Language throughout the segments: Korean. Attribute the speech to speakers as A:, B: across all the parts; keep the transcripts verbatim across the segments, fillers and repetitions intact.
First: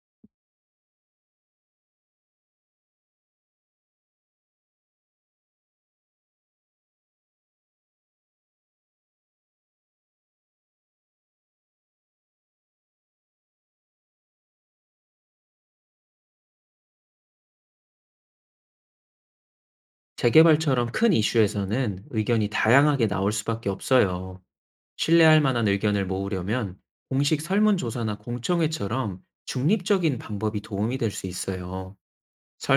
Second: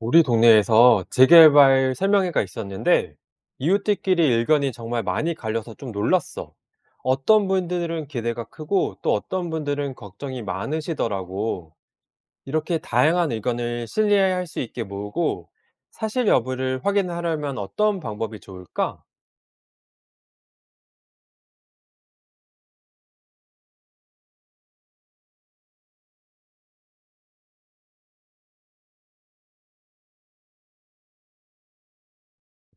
A: 우리 동네에서 재개발 설명회가 있었는데 이웃들끼리 의견이 정말 많이 갈려서 좀 놀랐어. 어떤 분들은 기대가 크고 또 어떤 분들은 걱정이 많으시더라고. 이렇게 다양한 의견을 신뢰할 수 있게 모으고 사실 여부를 확인하려면 어떤 방법이 좋을까?
B: 재개발처럼 큰 이슈에서는 의견이 다양하게 나올 수밖에 없어요. 신뢰할 만한 의견을 모으려면 공식 설문조사나 공청회처럼 중립적인 방법이 도움이 될 수 있어요.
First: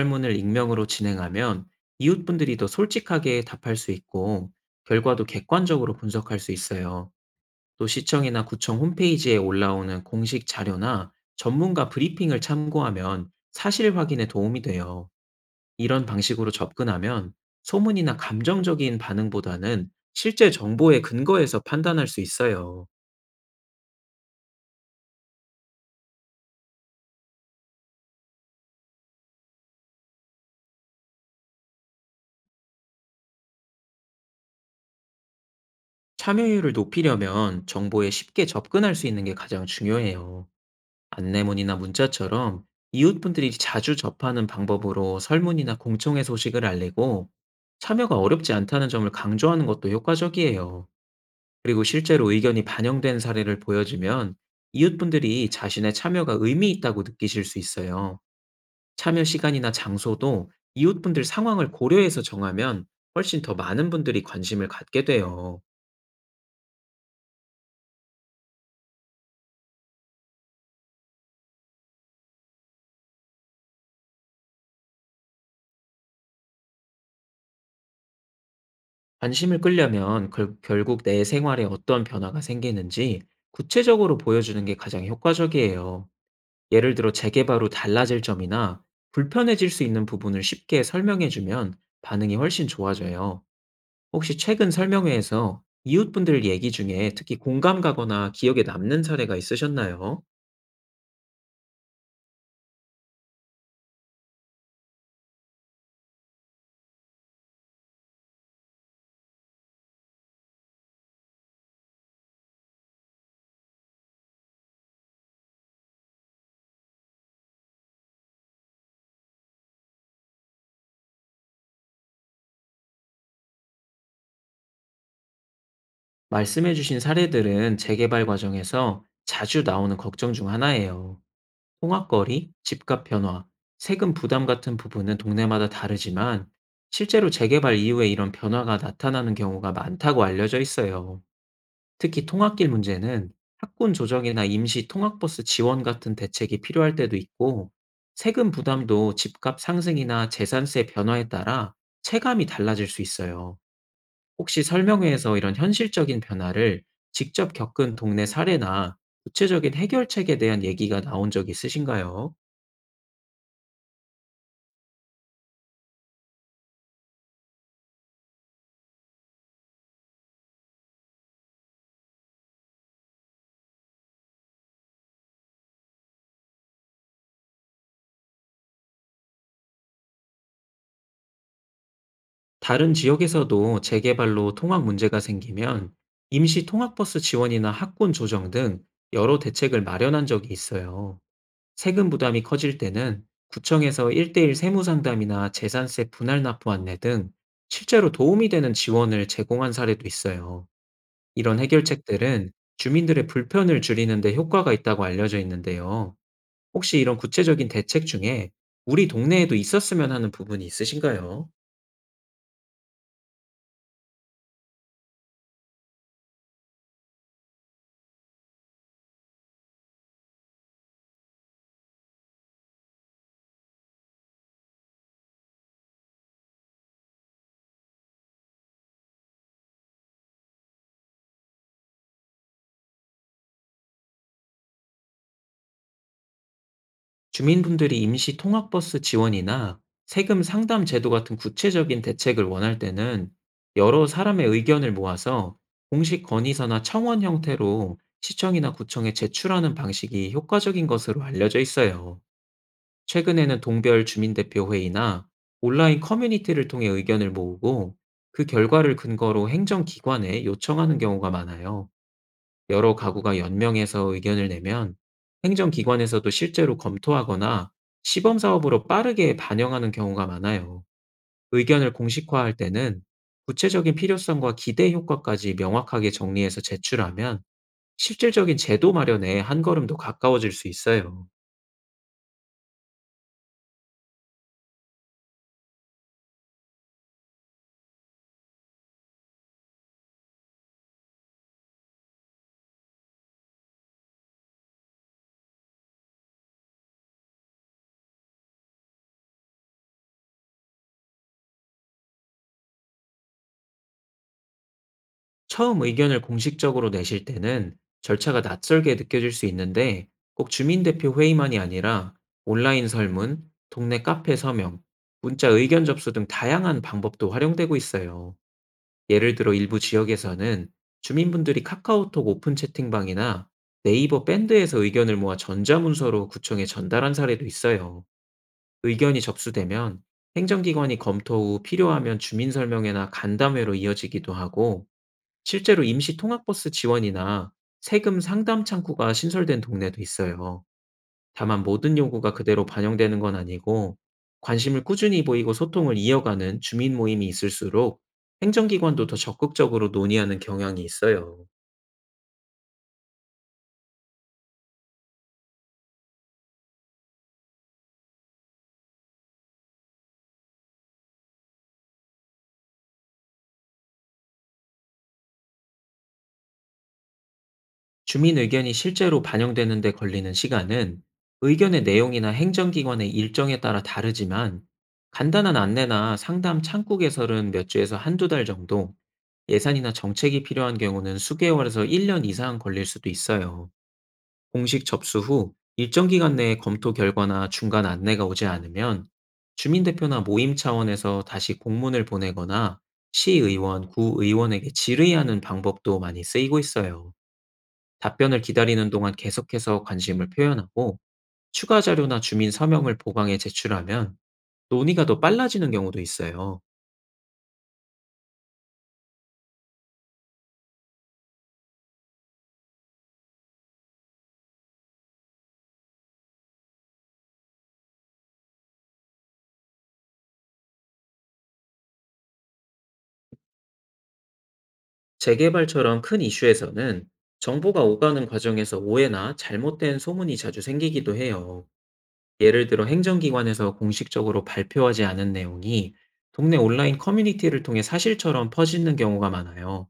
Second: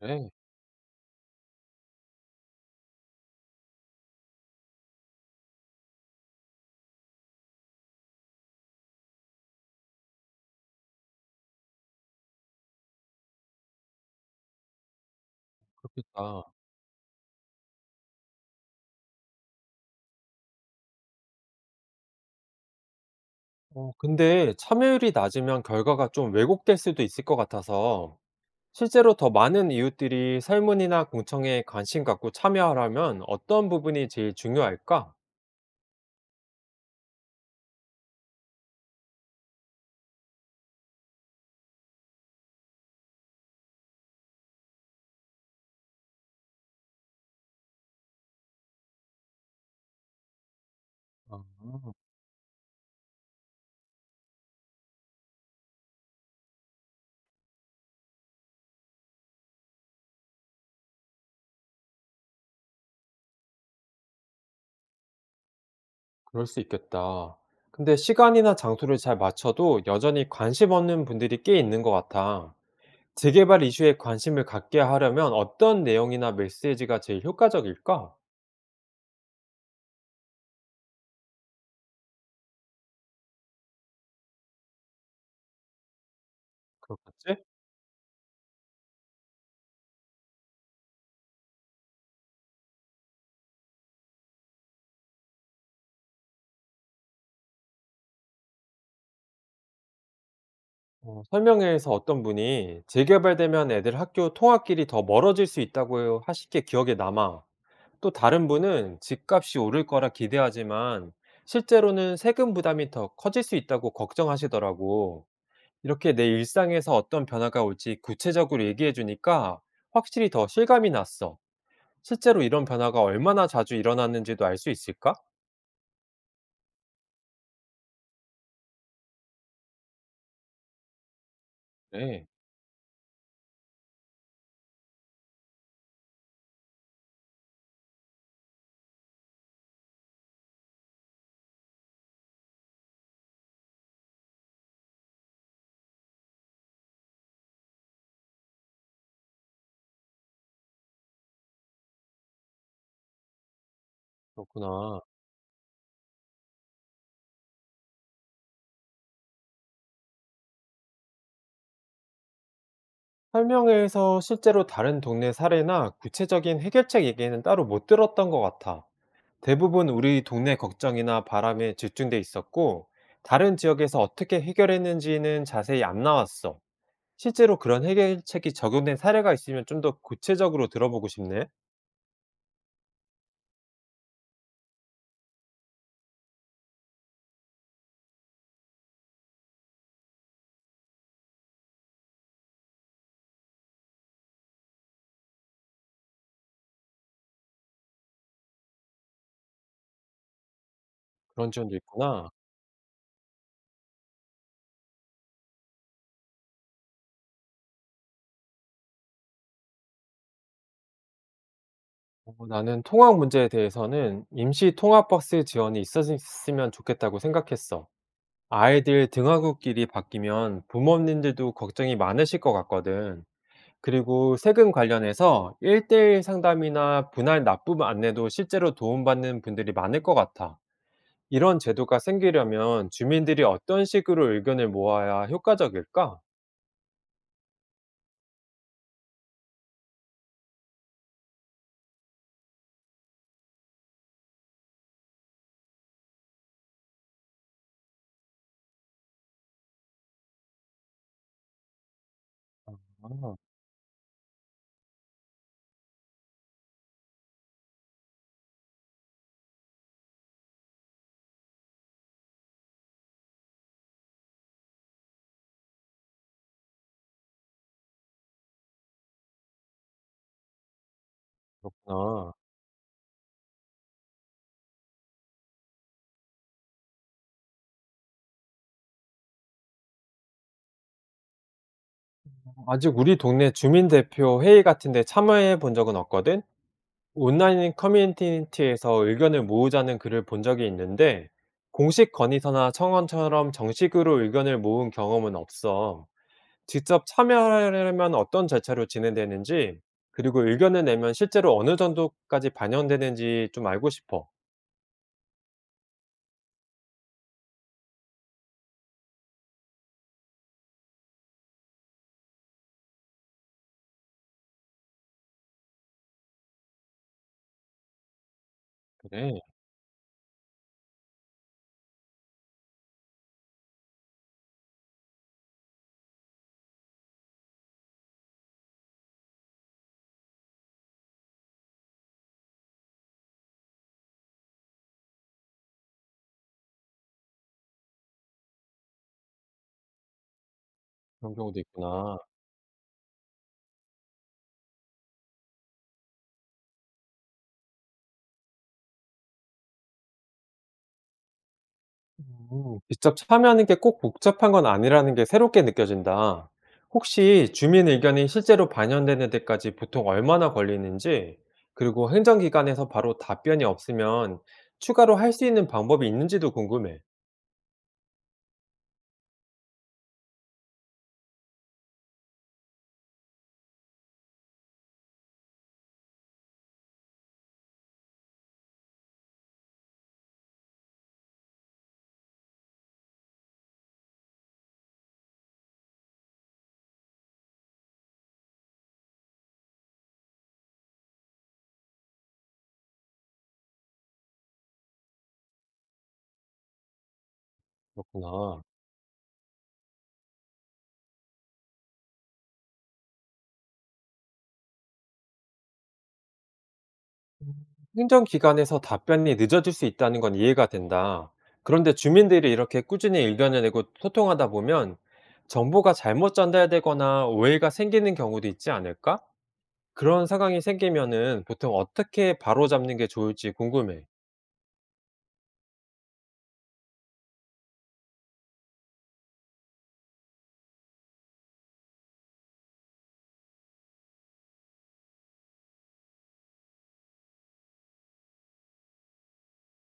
A: 그래,
B: 익명으로 진행하면 이웃분들이 더 솔직하게 답할 수 있고, 결과도 객관적으로 분석할 수 있어요. 또 시청이나 구청 홈페이지에 올라오는 공식 자료나 전문가 브리핑을 참고하면 사실 확인에 도움이 돼요. 이런 방식으로
A: 그렇겠다.
B: 접근하면 소문이나 감정적인 반응보다는 실제 정보의 근거에서 판단할 수 있어요.
A: 어, 근데 참여율이 낮으면 결과가 좀 왜곡될 수도 있을 것 같아서 실제로 더 많은 이웃들이 설문이나 공청회에 관심 갖고 참여하려면 어떤 부분이 제일 중요할까?
B: 참여율을 높이려면 정보에 쉽게 접근할 수 있는 게 가장 중요해요. 안내문이나 문자처럼 이웃분들이 자주 접하는 방법으로 설문이나 공청회 소식을 알리고, 참여가 어렵지 않다는 점을 강조하는 것도 효과적이에요.
A: 아,
B: 그리고 실제로 의견이 반영된 사례를 보여주면 이웃분들이 자신의 참여가 의미 있다고 느끼실 수 있어요. 참여 시간이나 장소도 이웃분들 상황을 고려해서 정하면 훨씬 더 많은 분들이 관심을 갖게 돼요.
A: 그럴 수 있겠다. 근데 시간이나 장소를 잘 맞춰도 여전히 관심 없는 분들이 꽤 있는 것 같아. 재개발 이슈에 관심을 갖게 하려면 어떤 내용이나 메시지가 제일 효과적일까?
B: 관심을 끌려면 결, 결국 내 생활에 어떤 변화가 생기는지 구체적으로 보여주는 게 가장 효과적이에요. 예를 들어
A: 그렇겠지?
B: 재개발 후 달라질 점이나 불편해질 수 있는 부분을 쉽게 설명해주면 반응이 훨씬 좋아져요. 혹시 최근 설명회에서 이웃분들 얘기 중에 특히 공감 가거나 기억에 남는 사례가 있으셨나요?
A: 어, 설명회에서 어떤 분이 재개발되면 애들 학교 통학길이 더 멀어질 수 있다고 하시게 기억에 남아. 또 다른 분은 집값이 오를 거라 기대하지만 실제로는 세금 부담이 더 커질 수 있다고 걱정하시더라고. 이렇게 내 일상에서 어떤 변화가 올지 구체적으로 얘기해 주니까 확실히 더 실감이 났어. 실제로 이런 변화가 얼마나 자주 일어나는지도 알 수 있을까?
B: 말씀해주신 사례들은 재개발 과정에서 자주 나오는 걱정 중 하나예요.
A: 네,
B: 통학거리, 집값 변화, 세금 부담 같은 부분은 동네마다 다르지만, 실제로 재개발 이후에 이런 변화가 나타나는 경우가 많다고 알려져 있어요. 특히 통학길 문제는 학군 조정이나 임시 통학버스 지원 같은 대책이 필요할 때도 있고, 세금 부담도 집값 상승이나 재산세 변화에 따라 체감이 달라질 수 있어요. 혹시
A: 그렇구나.
B: 설명회에서 이런 현실적인 변화를 직접 겪은 동네 사례나 구체적인 해결책에 대한 얘기가 나온 적 있으신가요?
A: 설명회에서 실제로 다른 동네 사례나 구체적인 해결책 얘기는 따로 못 들었던 것 같아. 대부분 우리 동네 걱정이나 바람에 집중돼 있었고, 다른 지역에서 어떻게 해결했는지는 자세히 안 나왔어. 실제로 그런 해결책이 적용된 사례가 있으면 좀 더 구체적으로 들어보고 싶네.
B: 다른 지역에서도 재개발로 통학 문제가 생기면 임시 통학버스 지원이나 학군 조정 등 여러 대책을 마련한 적이 있어요. 세금 부담이 커질 때는 구청에서 일대일 세무 상담이나 재산세 분할 납부 안내 등 실제로 도움이 되는 지원을 제공한 사례도 있어요.
A: 그런
B: 이런
A: 지원도 있구나.
B: 해결책들은 주민들의 불편을 줄이는 데 효과가 있다고 알려져 있는데요. 혹시 이런 구체적인 대책 중에 우리 동네에도 있었으면 하는 부분이 있으신가요?
A: 어, 나는 통학 문제에 대해서는 임시 통학버스 지원이 있었으면 좋겠다고 생각했어. 아이들 등하굣길이 바뀌면 부모님들도 걱정이 많으실 것 같거든. 그리고 세금 관련해서 일 대 일 상담이나 분할 납부 안내도 실제로 도움받는 분들이 많을 것 같아. 이런 제도가 생기려면 주민들이 어떤 식으로 의견을 모아야 효과적일까?
B: 주민분들이 임시 통학버스 지원이나 세금 상담 제도 같은 구체적인 대책을 원할 때는 여러 사람의 의견을 모아서 공식 건의서나 청원 형태로 시청이나 구청에 제출하는 방식이 효과적인 것으로 알려져 있어요.
A: 아,
B: 최근에는 동별 주민대표 회의나 온라인 커뮤니티를 통해 의견을 모으고, 그 결과를 근거로 행정기관에 요청하는 경우가 많아요. 여러 가구가 연명해서 의견을 내면 행정기관에서도 실제로 검토하거나 시범사업으로 빠르게 반영하는 경우가 많아요. 의견을
A: 아.
B: 공식화할 때는 구체적인 필요성과 기대 효과까지 명확하게 정리해서 제출하면 실질적인 제도 마련에 한 걸음 더 가까워질 수 있어요.
A: 아직 우리 동네 주민대표 회의 같은 데 참여해 본 적은 없거든? 온라인 커뮤니티에서 의견을 모으자는 글을 본 적이 있는데, 공식 건의서나 청원처럼 정식으로 의견을 모은 경험은 없어. 직접 참여하려면 어떤 절차로 진행되는지 그리고 의견을 내면 실제로 어느 정도까지 반영되는지 좀 알고 싶어.
B: 처음 의견을 공식적으로 내실 때는 절차가 낯설게 느껴질 수 있는데, 꼭 주민대표 회의만이 아니라 온라인 설문, 동네 카페 서명, 문자 의견 접수 등 다양한 방법도 활용되고 있어요. 예를
A: 그래.
B: 들어 일부 지역에서는 주민분들이 카카오톡 오픈 채팅방이나 네이버 밴드에서 의견을 모아 전자문서로 구청에 전달한 사례도 있어요. 의견이 접수되면 행정기관이 검토 후 필요하면 주민설명회나 간담회로 이어지기도 하고, 실제로 임시 통학버스 지원이나 세금 상담 창구가 신설된 동네도 있어요.
A: 그런 경우도
B: 다만 모든
A: 있구나.
B: 요구가 그대로 반영되는 건 아니고, 관심을 꾸준히 보이고 소통을 이어가는 주민 모임이 있을수록 행정기관도 더 적극적으로 논의하는 경향이 있어요.
A: 음. 직접 참여하는 게 꼭 복잡한 건 아니라는 게 새롭게 느껴진다. 혹시 주민 의견이 실제로 반영되는 데까지 보통 얼마나 걸리는지 그리고 행정기관에서 바로 답변이 없으면 추가로 할 수 있는 방법이 있는지도 궁금해.
B: 주민 의견이 실제로 반영되는 데 걸리는 시간은 의견의 내용이나 행정기관의 일정에 따라 다르지만, 간단한 안내나 상담 창구 개설은 몇 주에서 한두 달 정도, 예산이나 정책이 필요한 경우는 수개월에서 일 년 이상 걸릴 수도 있어요. 공식 접수 후 일정 기간 내에 검토 결과나 중간 안내가 오지 않으면 주민대표나 모임 차원에서 다시 공문을 보내거나 시의원, 구의원에게 질의하는 방법도 많이 쓰이고 있어요. 답변을
A: 그렇구나.
B: 기다리는 동안 계속해서 관심을 표현하고 추가 자료나 주민 서명을 보강해 제출하면 논의가 더 빨라지는 경우도 있어요.
A: 음. 행정기관에서 답변이 늦어질 수 있다는 건 이해가 된다. 그런데 주민들이 이렇게 꾸준히 의견을 내고 소통하다 보면 정보가 잘못 전달되거나 오해가 생기는 경우도 있지 않을까? 그런 상황이 생기면은 보통 어떻게 바로잡는 게 좋을지 궁금해.
B: 재개발처럼 큰 이슈에서는 정보가 오가는 과정에서 오해나 잘못된 소문이 자주 생기기도 해요. 예를 들어 행정기관에서 공식적으로 발표하지 않은 내용이 동네 온라인 커뮤니티를 통해 사실처럼 퍼지는 경우가 많아요.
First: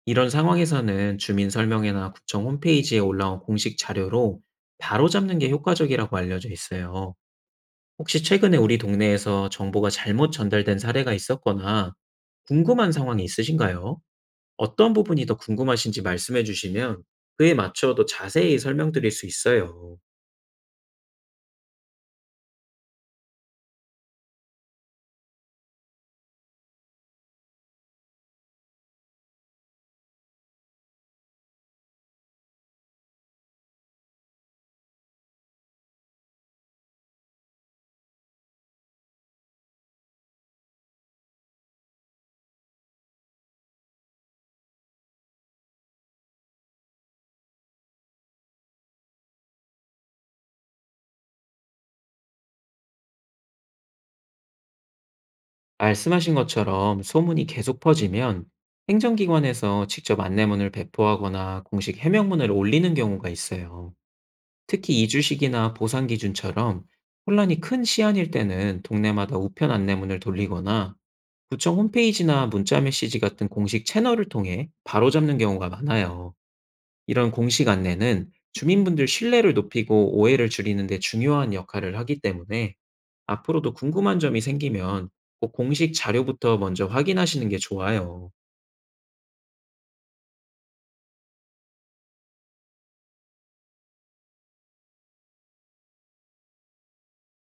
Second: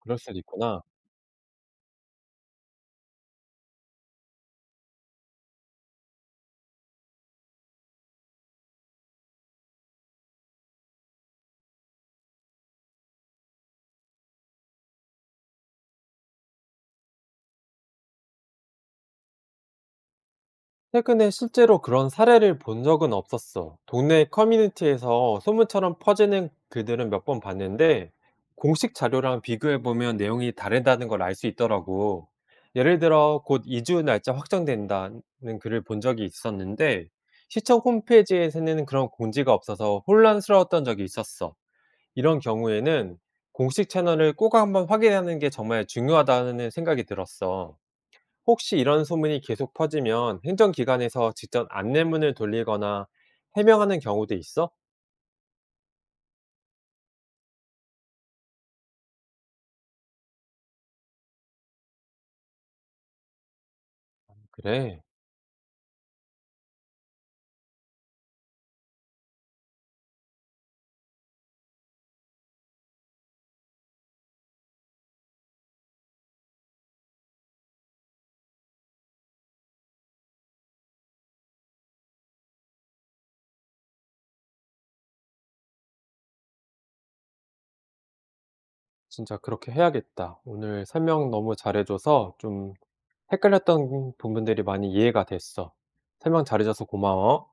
A: 그럴
B: 이런
A: 수도 있구나.
B: 상황에서는 주민 설명회나 구청 홈페이지에 올라온 공식 자료로 바로잡는 게 효과적이라고 알려져 있어요. 혹시 최근에 우리 동네에서 정보가 잘못 전달된 사례가 있었거나 궁금한 상황이 있으신가요? 어떤 부분이 더 궁금하신지 말씀해 주시면 그에 맞춰 더 자세히 설명드릴 수 있어요.
A: 최근에 실제로 그런 사례를 본 적은 없었어. 동네 커뮤니티에서 소문처럼 퍼지는 글들은 몇 번 봤는데, 공식 자료랑 비교해보면 내용이 다르다는 걸 알 수 있더라고. 예를 들어, 곧 이주 날짜 확정된다는 글을 본 적이 있었는데, 시청 홈페이지에서는 그런 공지가 없어서 혼란스러웠던 적이 있었어. 이런 경우에는 공식 채널을 꼭 한번 확인하는 게 정말 중요하다는 생각이 들었어. 혹시 이런 소문이 계속 퍼지면 행정기관에서 직접 안내문을 돌리거나 해명하는 경우도 있어?
B: 말씀하신 것처럼 소문이 계속 퍼지면 행정기관에서 직접 안내문을 배포하거나 공식 해명문을 올리는 경우가 있어요. 특히
A: 그래.
B: 이주식이나 보상 기준처럼 혼란이 큰 시안일 때는 동네마다 우편 안내문을 돌리거나 구청 홈페이지나 문자 메시지 같은 공식 채널을 통해 바로잡는 경우가 많아요. 이런 공식 안내는 주민분들 신뢰를 높이고 오해를 줄이는 데 중요한 역할을 하기 때문에 앞으로도 궁금한 점이 생기면 꼭 공식 자료부터 먼저 확인하시는 게 좋아요.
A: 진짜 그렇게 해야겠다. 오늘 설명 너무 잘해줘서 좀 헷갈렸던 부분들이 많이 이해가 됐어. 설명 잘해줘서 고마워.